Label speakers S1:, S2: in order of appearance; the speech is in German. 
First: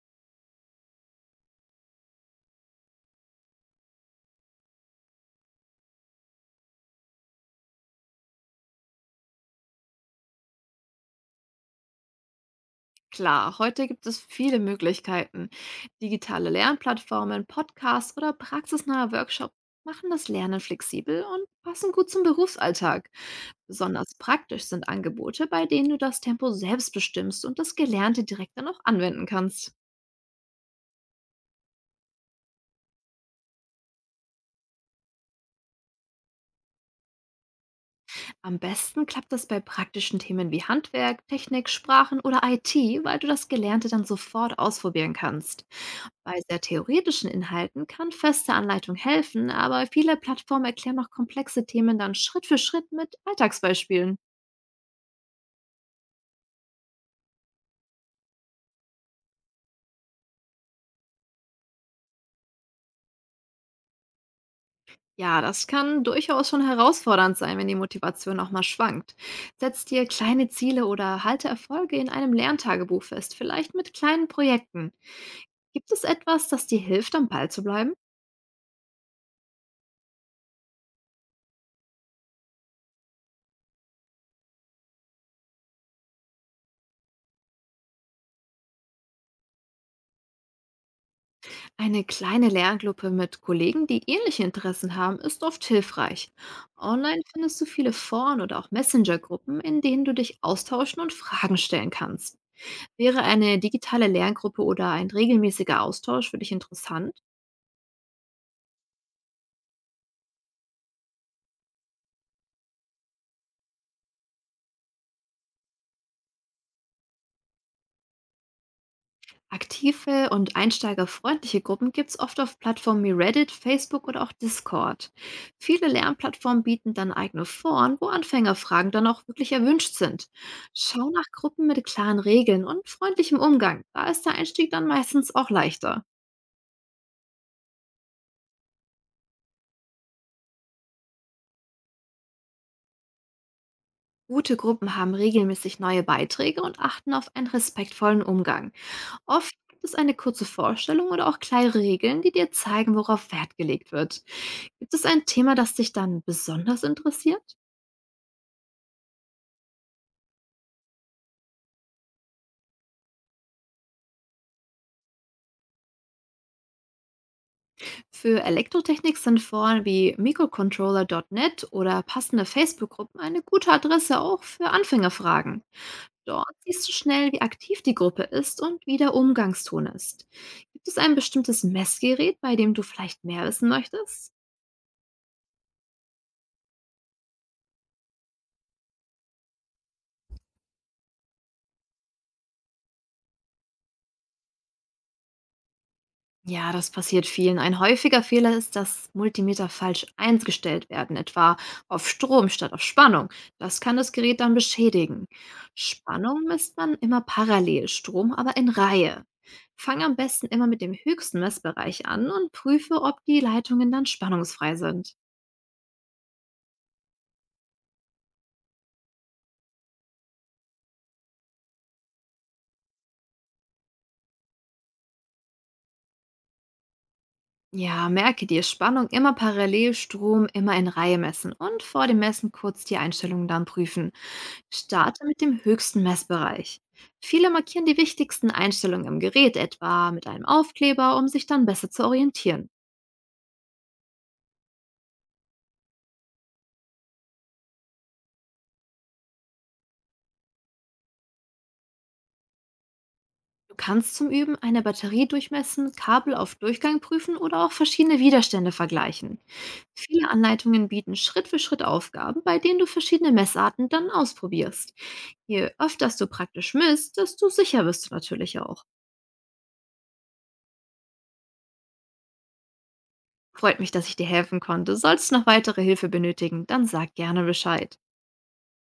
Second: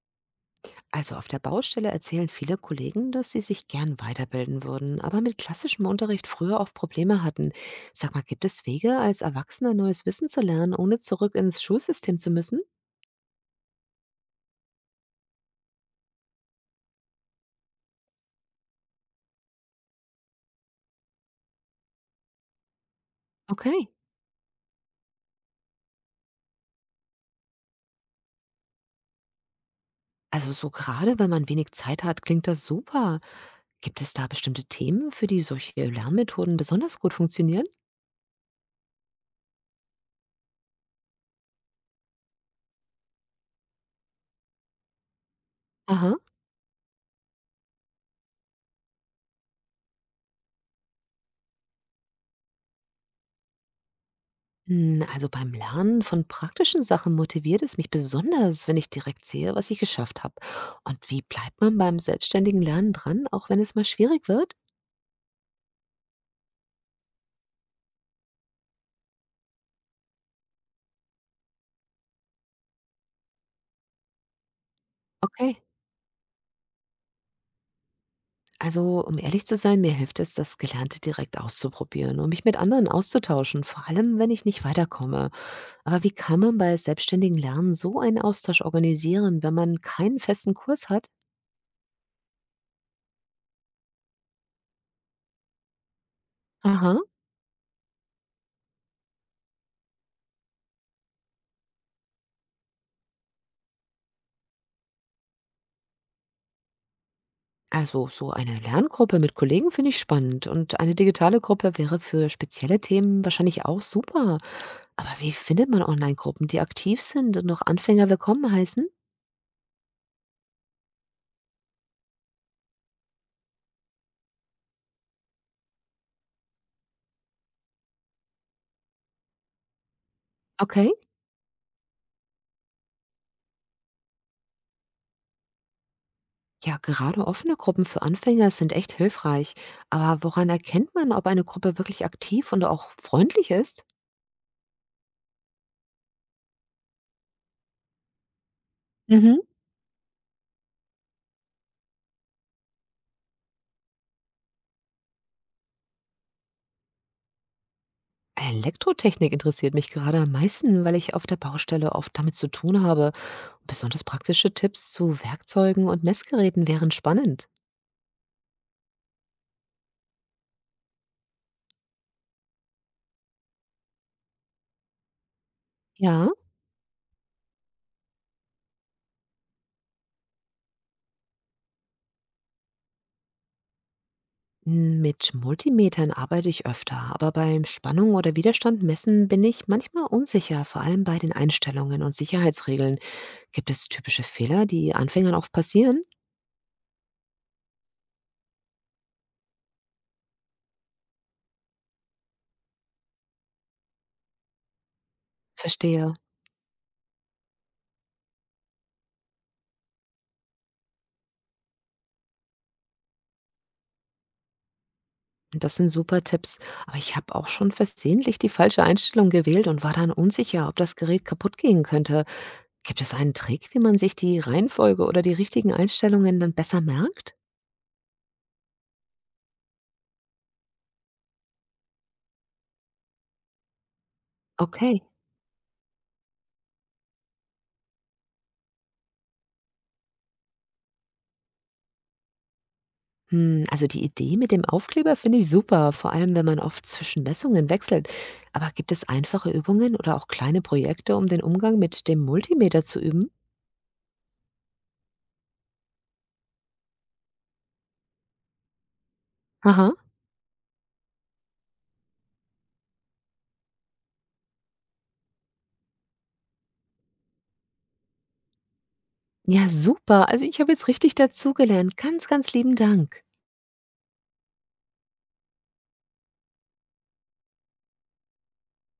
S1: Also auf der Baustelle erzählen viele Kollegen, dass sie sich gern weiterbilden würden, aber mit klassischem Unterricht früher oft Probleme hatten. Sag mal, gibt es Wege, als Erwachsener neues Wissen zu lernen, ohne zurück ins Schulsystem zu müssen?
S2: Klar, heute gibt es viele Möglichkeiten. Digitale Lernplattformen, Podcasts oder praxisnahe Workshops machen das Lernen flexibel und passen gut zum Berufsalltag.
S1: Okay.
S2: Besonders praktisch sind Angebote, bei denen du das Tempo selbst bestimmst und das Gelernte direkt dann auch anwenden kannst.
S1: Also so gerade, wenn man wenig Zeit hat, klingt das super. Gibt es da bestimmte Themen, für die solche Lernmethoden besonders gut funktionieren?
S2: Am besten klappt das bei praktischen Themen wie Handwerk, Technik, Sprachen oder IT, weil du das Gelernte dann sofort ausprobieren kannst.
S1: Aha.
S2: Bei sehr theoretischen Inhalten kann feste Anleitung helfen, aber viele Plattformen erklären auch komplexe Themen dann Schritt für Schritt mit Alltagsbeispielen.
S1: Hm, also beim Lernen von praktischen Sachen motiviert es mich besonders, wenn ich direkt sehe, was ich geschafft habe. Und wie bleibt man beim selbstständigen Lernen dran, auch wenn es mal schwierig wird?
S2: Ja, das kann durchaus schon herausfordernd sein, wenn die Motivation auch mal schwankt. Setz dir kleine Ziele oder halte Erfolge in einem Lerntagebuch fest, vielleicht mit kleinen Projekten.
S1: Okay.
S2: Gibt es etwas, das dir hilft, am Ball zu bleiben?
S1: Also, um ehrlich zu sein, mir hilft es, das Gelernte direkt auszuprobieren und mich mit anderen auszutauschen, vor allem wenn ich nicht weiterkomme. Aber wie kann man bei selbstständigen Lernen so einen Austausch organisieren, wenn man keinen festen Kurs hat?
S2: Eine kleine Lerngruppe mit Kollegen, die ähnliche Interessen haben, ist oft hilfreich.
S1: Aha.
S2: Online findest du viele Foren oder auch Messenger-Gruppen, in denen du dich austauschen und Fragen stellen kannst. Wäre eine digitale Lerngruppe oder ein regelmäßiger Austausch für dich interessant?
S1: Also so eine Lerngruppe mit Kollegen finde ich spannend und eine digitale Gruppe wäre für spezielle Themen wahrscheinlich auch super. Aber wie findet man Online-Gruppen, die aktiv sind und noch Anfänger willkommen heißen?
S2: Aktive und einsteigerfreundliche Gruppen gibt es oft auf Plattformen wie Reddit, Facebook oder auch Discord. Viele Lernplattformen bieten dann eigene Foren, wo Anfängerfragen dann auch wirklich erwünscht sind.
S1: Okay,
S2: Schau nach Gruppen mit klaren Regeln und freundlichem Umgang. Da ist der Einstieg dann meistens auch leichter.
S1: ja, gerade offene Gruppen für Anfänger sind echt hilfreich. Aber woran erkennt man, ob eine Gruppe wirklich aktiv und auch freundlich ist?
S2: Gute Gruppen haben regelmäßig neue Beiträge und achten auf einen respektvollen Umgang.
S1: Mhm.
S2: Oft gibt es eine kurze Vorstellung oder auch kleine Regeln, die dir zeigen, worauf Wert gelegt wird. Gibt es ein Thema, das dich dann besonders interessiert?
S1: Elektrotechnik interessiert mich gerade am meisten, weil ich auf der Baustelle oft damit zu tun habe. Besonders praktische Tipps zu Werkzeugen und Messgeräten wären spannend.
S2: Für Elektrotechnik sind Foren wie microcontroller.net oder passende Facebook-Gruppen eine gute Adresse auch für Anfängerfragen.
S1: Ja.
S2: Dort siehst du schnell, wie aktiv die Gruppe ist und wie der Umgangston ist. Gibt es ein bestimmtes Messgerät, bei dem du vielleicht mehr wissen möchtest?
S1: Mit Multimetern arbeite ich öfter, aber beim Spannung oder Widerstand messen bin ich manchmal unsicher, vor allem bei den Einstellungen und Sicherheitsregeln. Gibt es typische Fehler, die Anfängern oft passieren?
S2: Ja, das passiert vielen. Ein häufiger Fehler ist, dass Multimeter falsch eingestellt werden, etwa auf Strom statt auf Spannung. Das kann das Gerät dann beschädigen.
S1: Verstehe.
S2: Spannung misst man immer parallel, Strom aber in Reihe. Fang am besten immer mit dem höchsten Messbereich an und prüfe, ob die Leitungen dann spannungsfrei sind.
S1: Das sind super Tipps. Aber ich habe auch schon versehentlich die falsche Einstellung gewählt und war dann unsicher, ob das Gerät kaputt gehen könnte. Gibt es einen Trick, wie man sich die Reihenfolge oder die richtigen Einstellungen dann besser merkt?
S2: Ja, merke dir Spannung immer parallel, Strom immer in Reihe messen und vor dem Messen kurz die Einstellungen dann prüfen.
S1: Okay.
S2: Starte mit dem höchsten Messbereich. Viele markieren die wichtigsten Einstellungen im Gerät etwa mit einem Aufkleber, um sich dann besser zu orientieren.
S1: Hm, also die Idee mit dem Aufkleber finde ich super, vor allem wenn man oft zwischen Messungen wechselt. Aber gibt es einfache Übungen oder auch kleine Projekte, um den Umgang mit dem Multimeter zu üben?
S2: Du kannst zum Üben eine Batterie durchmessen, Kabel auf Durchgang prüfen oder auch verschiedene Widerstände vergleichen.
S1: Aha.
S2: Viele Anleitungen bieten Schritt für Schritt Aufgaben, bei denen du verschiedene Messarten dann ausprobierst. Je öfter du praktisch misst, desto sicher wirst du natürlich auch.
S1: Ja, super. Also ich habe jetzt richtig dazugelernt. Ganz, ganz lieben Dank.
S2: Freut mich, dass ich dir helfen konnte. Sollst du noch weitere Hilfe benötigen, dann sag gerne Bescheid.